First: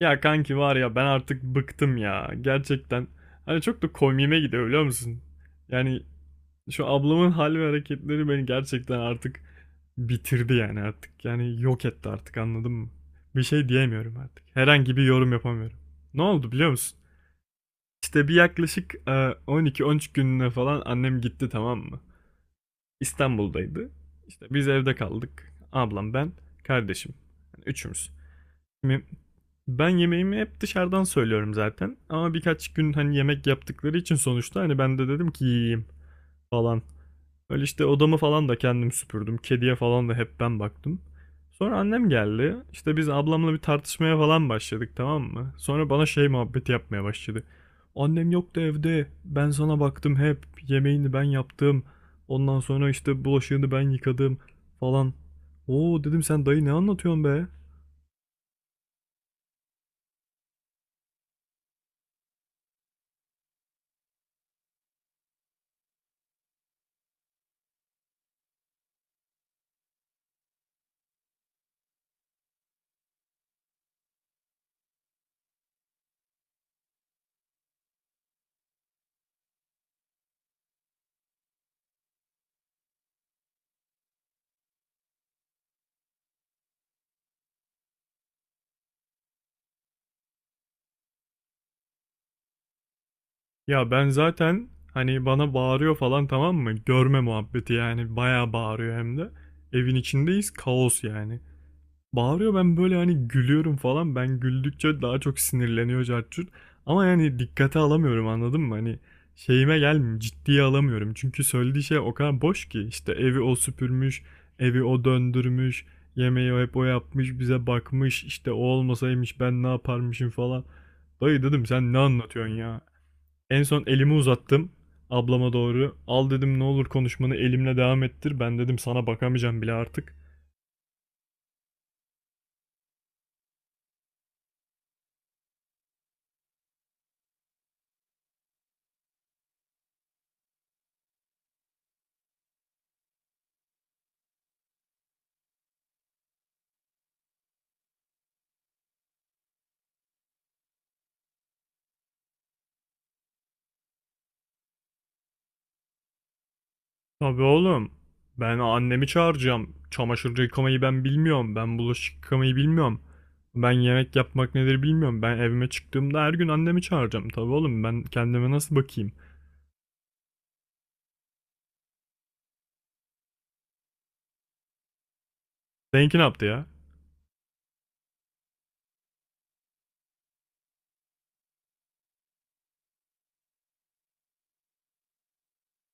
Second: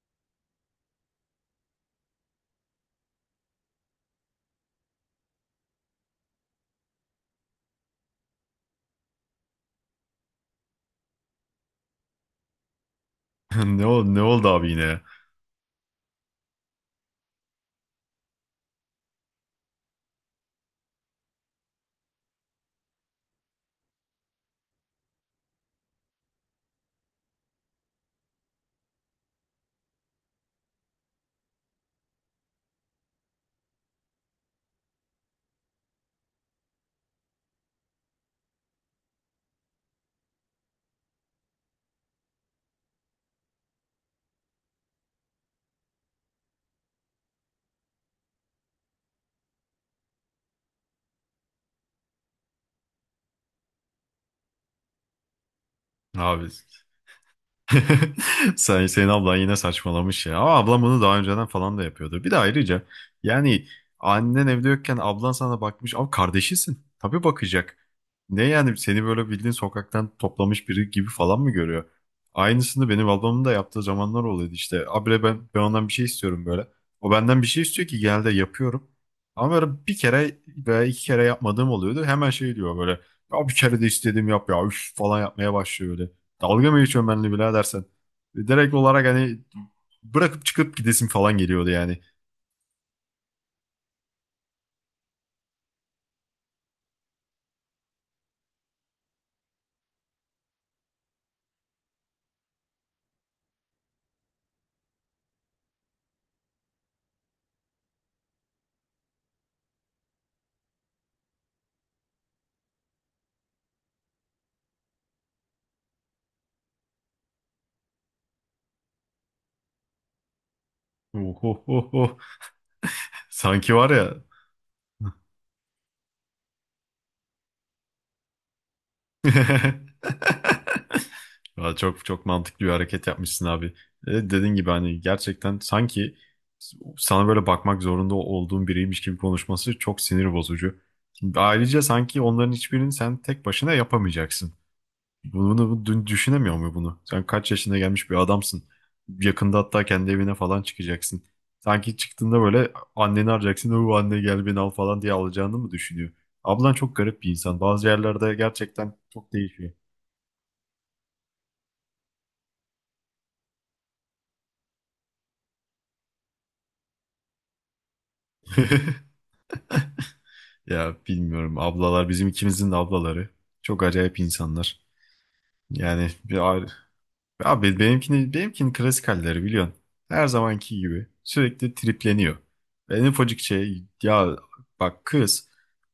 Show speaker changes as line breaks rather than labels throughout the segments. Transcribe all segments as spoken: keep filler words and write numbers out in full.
Ya kanki var ya ben artık bıktım ya gerçekten. Hani çok da komiğime gidiyor biliyor musun? Yani şu ablamın hal ve hareketleri beni gerçekten artık bitirdi yani artık. Yani yok etti artık anladın mı? Bir şey
Ne oldu,
diyemiyorum
ne
artık.
oldu abi yine
Herhangi
ya?
bir yorum yapamıyorum. Ne oldu biliyor musun? İşte bir yaklaşık e, on iki on üç gününe falan annem gitti, tamam mı? İstanbul'daydı. İşte biz evde kaldık. Ablam, ben, kardeşim. Yani üçümüz. Şimdi ben yemeğimi hep dışarıdan söylüyorum zaten. Ama birkaç gün hani yemek yaptıkları için sonuçta hani ben de dedim ki yiyeyim falan. Öyle işte odamı falan da kendim süpürdüm. Kediye falan da hep ben baktım. Sonra annem geldi. İşte biz ablamla bir tartışmaya falan başladık, tamam mı? Sonra bana şey muhabbeti yapmaya başladı. Annem yoktu evde. Ben sana baktım hep. Yemeğini ben yaptım. Ondan sonra işte bulaşığını ben yıkadım falan. Oo dedim, sen
Abi
dayı ne anlatıyorsun be?
Sen, senin ablan yine saçmalamış ya. Ama ablam bunu daha önceden falan da yapıyordu. Bir de ayrıca yani annen evde yokken ablan sana bakmış. Abi kardeşisin. Tabii bakacak. Ne yani seni böyle bildiğin sokaktan toplamış biri gibi falan mı görüyor? Aynısını benim ablamın da yaptığı zamanlar oluyordu işte. Abire ben, ben ondan bir şey istiyorum böyle. O benden bir şey istiyor ki genelde yapıyorum. Ama böyle bir kere veya iki kere yapmadığım oluyordu. Hemen şey diyor böyle. Ya bir kere de istedim yap ya üf falan yapmaya başlıyor. Dalga mı geçiyorsun benimle birader sen? E, Direkt olarak hani bırakıp çıkıp gidesim falan geliyordu yani.
Ya ben zaten hani bana bağırıyor falan, tamam mı? Görme muhabbeti, yani bayağı bağırıyor hem de. Evin içindeyiz, kaos yani. Bağırıyor, ben böyle hani gülüyorum falan. Ben güldükçe daha çok sinirleniyor, cartçut. Ama yani dikkate alamıyorum anladın mı? Hani şeyime gelmiyor, ciddiye alamıyorum. Çünkü söylediği şey o kadar boş ki. İşte evi o süpürmüş, evi o döndürmüş, yemeği o hep o yapmış, bize bakmış. İşte o olmasaymış ben ne yaparmışım falan.
Oh,
Dayı
oh,
dedim,
oh,
sen ne
oh.
anlatıyorsun ya? En
Sanki
son
var
elimi
ya.
uzattım ablama doğru. Al dedim, ne olur konuşmanı elimle devam ettir. Ben dedim sana bakamayacağım bile artık.
Valla çok çok mantıklı bir hareket yapmışsın abi. E, dediğin gibi hani gerçekten sanki sana böyle bakmak zorunda olduğun biriymiş gibi konuşması çok sinir bozucu. Ayrıca sanki onların hiçbirini sen tek başına yapamayacaksın. Bunu, bu- dün düşünemiyor mu bunu? Sen kaç yaşına gelmiş bir adamsın. Yakında hatta kendi evine falan çıkacaksın. Sanki çıktığında böyle anneni arayacaksın. O anne gel beni al falan diye alacağını mı düşünüyor? Ablan çok garip bir
Tabii
insan. Bazı
oğlum.
yerlerde
Ben
gerçekten
annemi
çok değişiyor.
çağıracağım. Çamaşır yıkamayı ben bilmiyorum. Ben bulaşık yıkamayı bilmiyorum. Ben yemek yapmak nedir bilmiyorum. Ben evime çıktığımda her gün annemi çağıracağım. Tabii oğlum, ben kendime nasıl bakayım?
Ya bilmiyorum ablalar bizim ikimizin de ablaları. Çok acayip insanlar. Yani
Seninki ne
bir
yaptı ya?
ar- abi benimkini benimkinin klasik halleri biliyorsun. Her zamanki gibi sürekli tripleniyor. En ufacık şey ya bak kız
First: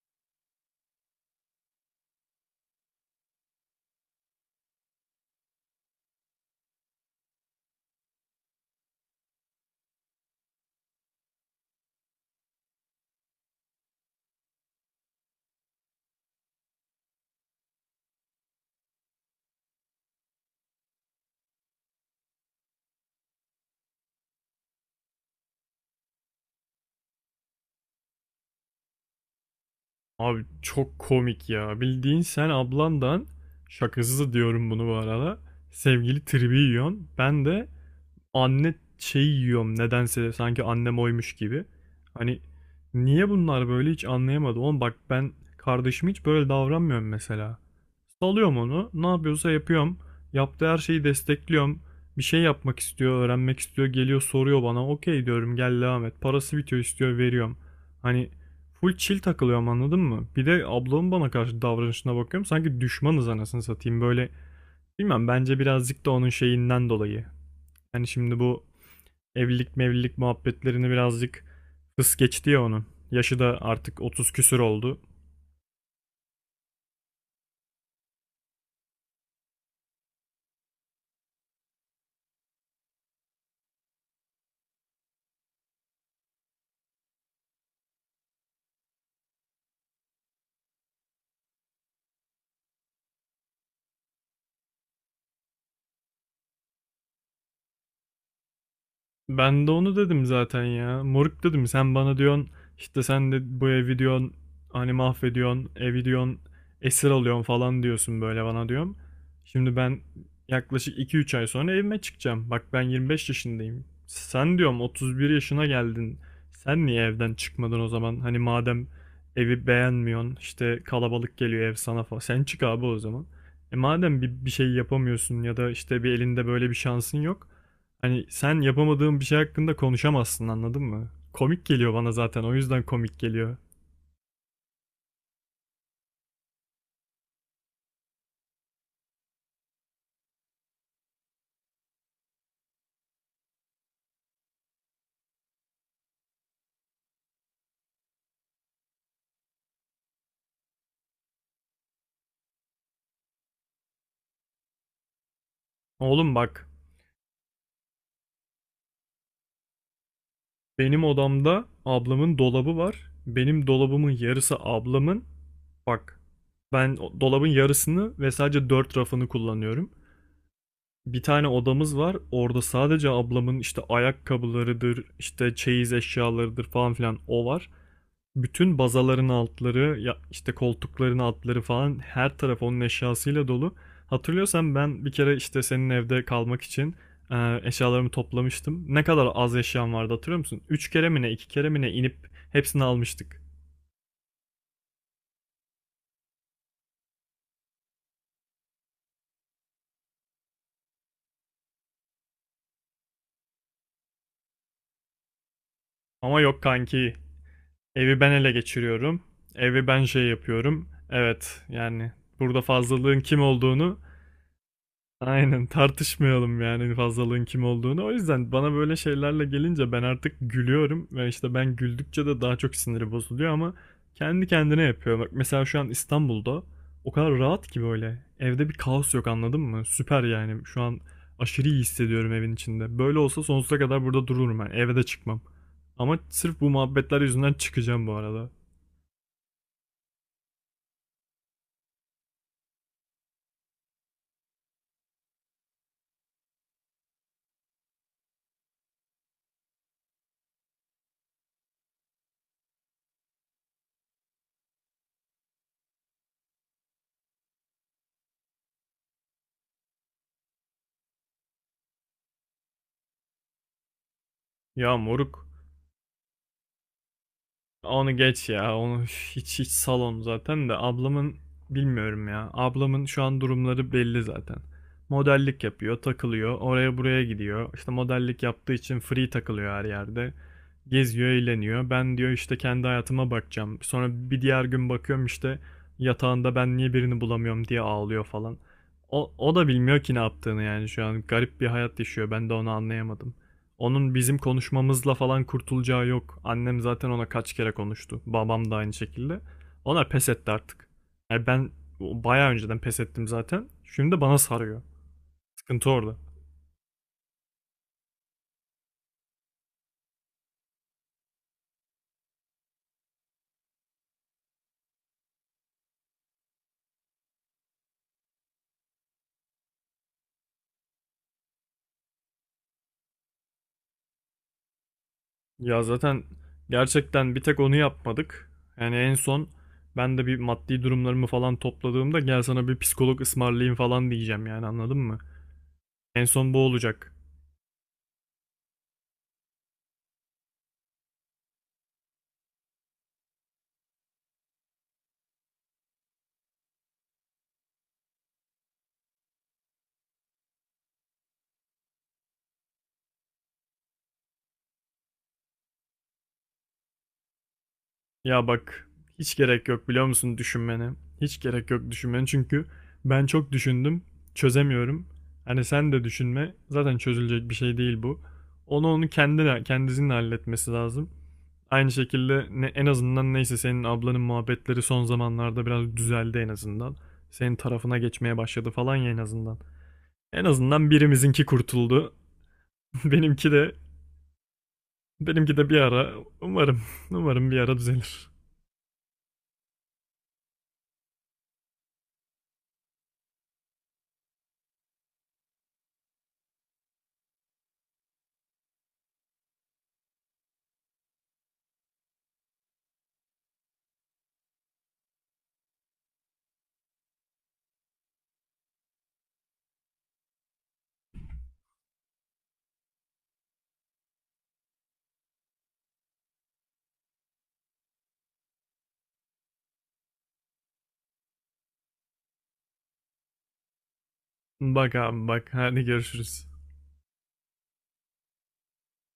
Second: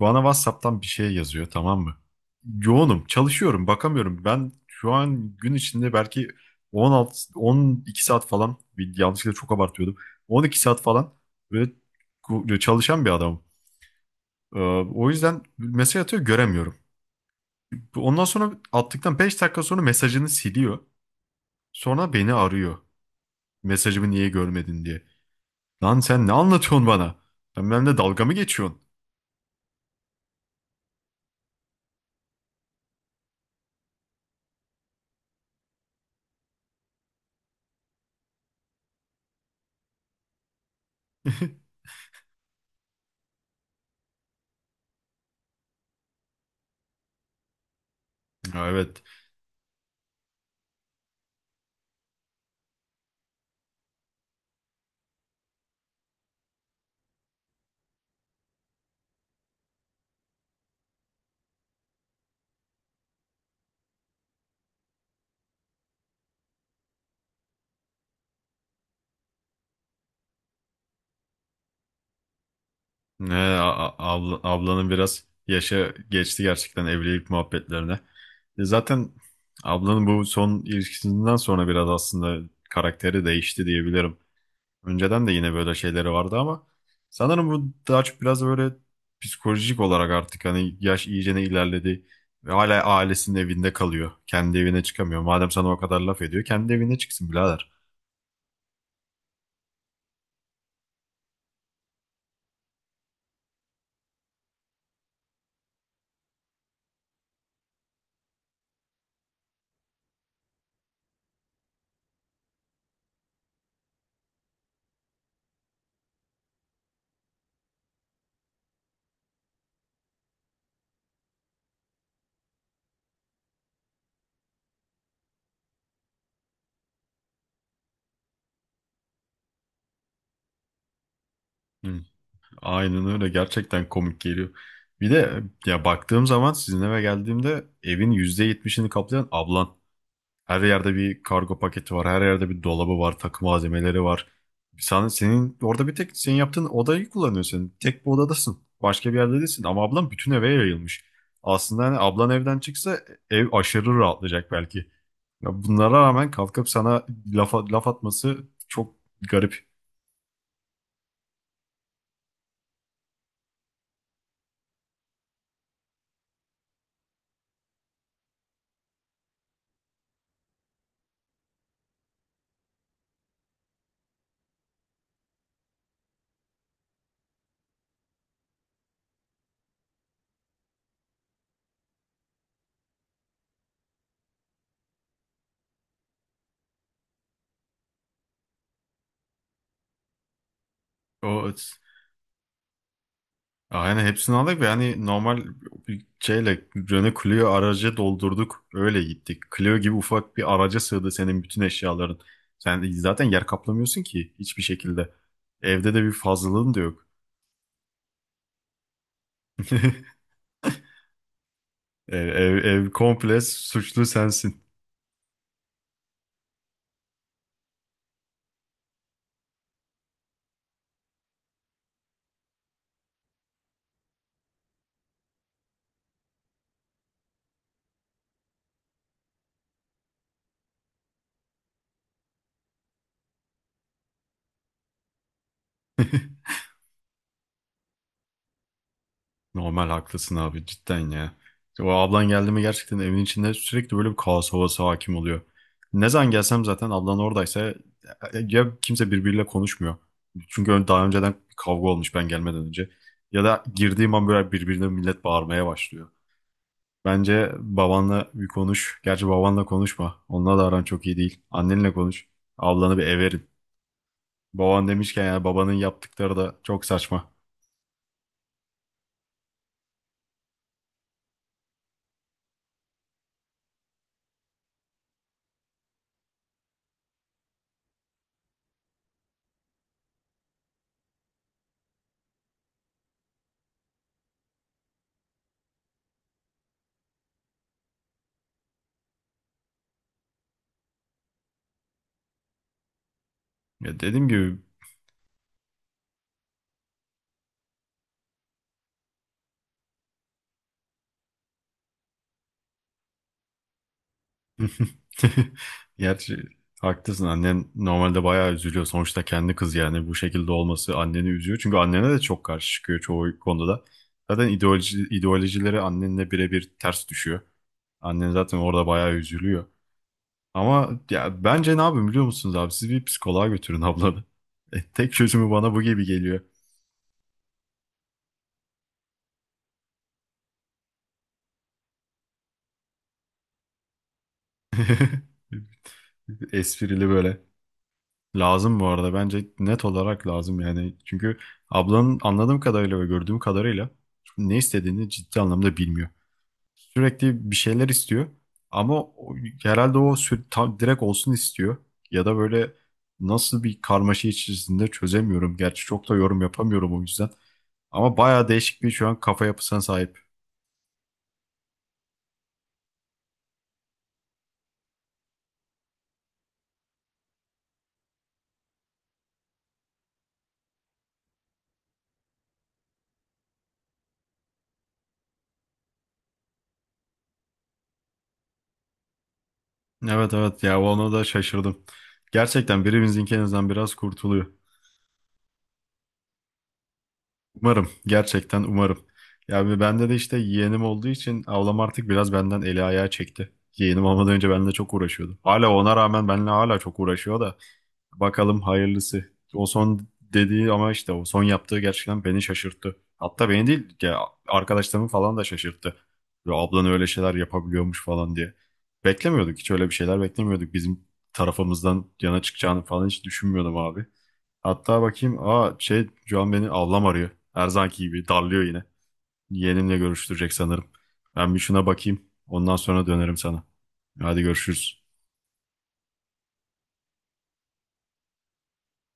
bana WhatsApp'tan bir şey yazıyor tamam mı? Yoğunum, çalışıyorum, bakamıyorum. Ben şu an gün içinde belki on altı on iki saat falan, bir yanlışlıkla çok abartıyordum. on iki saat falan böyle ku- çalışan bir adamım. Ee, O yüzden mesaj atıyor göremiyorum. Bu- Ondan sonra attıktan beş dakika sonra mesajını siliyor. Sonra beni arıyor. Mesajımı niye görmedin diye. Lan sen ne anlatıyorsun bana? Sen benimle dalga mı geçiyorsun?
Abi çok komik ya. Bildiğin sen ablandan, şakasız diyorum bunu bu arada, sevgili tribi yiyorsun. Ben de anne şeyi yiyorum nedense, sanki annem oymuş gibi. Hani niye bunlar böyle hiç anlayamadım. Oğlum bak, ben kardeşim hiç böyle davranmıyorum mesela. Salıyorum
Ha,
onu,
evet.
ne yapıyorsa yapıyorum. Yaptığı her şeyi destekliyorum. Bir şey yapmak istiyor, öğrenmek istiyor, geliyor soruyor bana. Okey diyorum, gel devam et. Parası bitiyor, istiyor, veriyorum. Hani full chill takılıyorum anladın mı? Bir de ablamın bana karşı davranışına bakıyorum. Sanki düşmanız anasını satayım böyle. Bilmem, bence birazcık da onun şeyinden dolayı. Yani şimdi bu evlilik mevlilik muhabbetlerini birazcık hız geçti ya onun.
Ne,
Yaşı da
a-
artık
a-
otuz
abla-
küsür
Ablanın
oldu.
biraz yaşı geçti gerçekten evlilik muhabbetlerine. E, zaten ablanın bu son ilişkisinden sonra biraz aslında karakteri değişti diyebilirim. Önceden de yine böyle şeyleri vardı ama sanırım bu daha çok biraz böyle psikolojik olarak artık hani yaş iyicene ilerledi ve hala ailesinin evinde kalıyor. Kendi evine çıkamıyor. Madem sana o kadar laf ediyor, kendi evine çıksın birader.
Ben de onu dedim zaten ya. Moruk dedim, sen bana diyorsun işte, sen de bu evi diyorsun hani mahvediyorsun evi diyorsun esir alıyorsun falan diyorsun böyle bana diyorum. Şimdi ben yaklaşık iki üç ay sonra evime çıkacağım. Bak ben yirmi beş yaşındayım. Sen diyorum otuz bir yaşına geldin. Sen niye evden çıkmadın o zaman? Hani madem evi beğenmiyorsun, işte kalabalık geliyor ev sana falan. Sen çık abi o zaman. E madem bir, bir şey yapamıyorsun ya da işte bir elinde böyle bir şansın yok. Hani sen yapamadığın bir şey hakkında konuşamazsın anladın mı? Komik geliyor
Hı,
bana, zaten o yüzden
aynen
komik
öyle,
geliyor.
gerçekten komik geliyor. Bir de ya baktığım zaman sizin eve geldiğimde evin yüzde yetmişini kaplayan ablan. Her yerde bir kargo paketi var. Her yerde bir dolabı var. Takım malzemeleri var. Sen, senin orada bir tek senin yaptığın odayı kullanıyorsun. Tek bir odadasın. Başka bir yerde değilsin. Ama ablan bütün eve yayılmış. Aslında hani ablan evden çıksa ev aşırı rahatlayacak belki. Ya bunlara rağmen
Oğlum bak,
kalkıp sana laf, laf atması çok garip.
benim odamda ablamın dolabı var. Benim dolabımın yarısı ablamın. Bak ben o- dolabın yarısını ve sadece dört rafını kullanıyorum. Bir tane odamız var. Orada sadece ablamın işte ayakkabılarıdır, işte çeyiz eşyalarıdır falan filan o var. Bütün bazaların altları, ya işte koltukların altları falan, her taraf onun eşyasıyla dolu. Hatırlıyorsan ben bir kere işte senin evde kalmak için e, eşyalarımı toplamıştım. Ne kadar az eşyam vardı hatırlıyor musun? üç kere mi ne, iki
O,
kere mi ne inip hepsini almıştık.
aynen hepsini aldık ve hani normal bir şeyle Renault Clio aracı doldurduk. Öyle gittik. Clio gibi ufak bir araca sığdı senin bütün eşyaların. Sen zaten yer kaplamıyorsun ki hiçbir şekilde. Evde de bir
Ama yok
fazlalığın da yok.
kanki, evi ben ele geçiriyorum. Evi ben şey yapıyorum. Evet yani
Ev, ev,
burada
ev
fazlalığın
komple
kim olduğunu,
suçlu sensin.
aynen, tartışmayalım yani fazlalığın kim olduğunu. O yüzden bana böyle şeylerle gelince ben artık gülüyorum ve işte ben güldükçe de daha çok siniri bozuluyor, ama kendi kendine yapıyor. Bak mesela şu an İstanbul'da o kadar rahat ki böyle. Evde bir kaos yok anladın mı? Süper yani. Şu an aşırı iyi hissediyorum evin içinde. Böyle olsa sonsuza kadar burada dururum ben. Eve de çıkmam. Ama sırf bu muhabbetler yüzünden çıkacağım bu arada.
Normal haklısın abi cidden ya. İşte o ablan geldi mi gerçekten evin içinde sürekli böyle bir kaos havası hakim oluyor. Ne zaman gelsem zaten ablan oradaysa ya kimse birbiriyle konuşmuyor. Çünkü ön- daha önceden kavga olmuş ben gelmeden önce. Ya da girdiğim an böyle birbirine millet bağırmaya başlıyor. Bence babanla bir konuş. Gerçi babanla konuşma. Onunla da aran çok iyi değil. Annenle konuş. Ablanı bir eve. Baban
Ya
demişken yani
moruk,
babanın yaptıkları da çok saçma.
onu geç ya. Onu hiç hiç salon zaten de ablamın, bilmiyorum ya. Ablamın şu an durumları belli zaten. Modellik yapıyor, takılıyor, oraya buraya gidiyor. İşte modellik yaptığı için free takılıyor her yerde. Geziyor, eğleniyor. Ben diyor işte kendi hayatıma bakacağım. Sonra bir diğer gün bakıyorum, işte yatağında ben niye birini bulamıyorum diye ağlıyor falan. O, o da bilmiyor ki ne yaptığını, yani şu an garip bir hayat yaşıyor. Ben de onu anlayamadım.
Ya
Onun
dediğim
bizim
gibi
konuşmamızla falan kurtulacağı yok. Annem zaten ona kaç kere konuştu. Babam da aynı şekilde. Onlar pes etti artık. Yani ben bayağı önceden pes ettim zaten. Şimdi bana sarıyor. Sıkıntı orada.
gerçi haklısın, annen normalde bayağı üzülüyor. Sonuçta kendi kız yani bu şekilde olması anneni üzüyor. Çünkü annene de çok karşı çıkıyor çoğu konuda da. Zaten ideoloji, ideolojileri annenle birebir ters düşüyor. Annen zaten orada bayağı üzülüyor. Ama ya bence ne yapın biliyor musunuz abi? Siz bir psikoloğa götürün ablanı. E, tek çözümü bana bu
Ya
gibi
zaten
geliyor.
gerçekten bir tek onu yapmadık. Yani en son ben de bir maddi durumlarımı falan topladığımda, gel sana bir psikolog ısmarlayayım falan diyeceğim yani, anladın mı? En son bu
Esprili
olacak.
böyle. Lazım bu arada. Bence net olarak lazım yani. Çünkü ablanın anladığım kadarıyla ve gördüğüm kadarıyla ne istediğini ciddi anlamda bilmiyor. Sürekli bir şeyler istiyor. Ama o- herhalde o sü- tam direkt olsun istiyor. Ya da böyle nasıl bir karmaşa içerisinde çözemiyorum. Gerçi çok da yorum yapamıyorum o yüzden. Ama
Ya
bayağı değişik
bak,
bir şu an
hiç
kafa
gerek
yapısına
yok biliyor
sahip.
musun düşünmene. Hiç gerek yok düşünmene çünkü ben çok düşündüm, çözemiyorum. Hani sen de düşünme, zaten çözülecek bir şey değil bu. Onu onu kendine kendisinin halletmesi lazım. Aynı şekilde ne, en azından neyse, senin ablanın muhabbetleri son zamanlarda biraz düzeldi en azından. Senin tarafına geçmeye başladı falan ya, en azından.
Evet
En
evet ya
azından
ona da
birimizinki
şaşırdım.
kurtuldu.
Gerçekten
Benimki
birimizinkinden
de
biraz kurtuluyor.
benimki de bir ara, umarım umarım bir ara
Umarım.
düzelir.
Gerçekten umarım. Ya bir bende de işte yeğenim olduğu için ablam artık biraz benden eli ayağı çekti. Yeğenim olmadan önce benimle çok uğraşıyordu. Hala ona rağmen benimle hala çok uğraşıyor da bakalım hayırlısı. O son dediği ama işte o son yaptığı gerçekten beni şaşırttı. Hatta beni değil ya arkadaşlarımı falan da şaşırttı. Ya ablan öyle şeyler yapabiliyormuş falan diye. Beklemiyorduk, hiç öyle bir şeyler beklemiyorduk. Bizim tarafımızdan yana çıkacağını falan hiç düşünmüyordum abi. Hatta bakayım. Aa şey şu an beni ablam arıyor. Her zamanki gibi darlıyor yine. Yeğenimle görüştürecek sanırım. Ben bir şuna bakayım. Ondan sonra dönerim sana. Hadi
Bak
görüşürüz.
abi bak, hadi görüşürüz.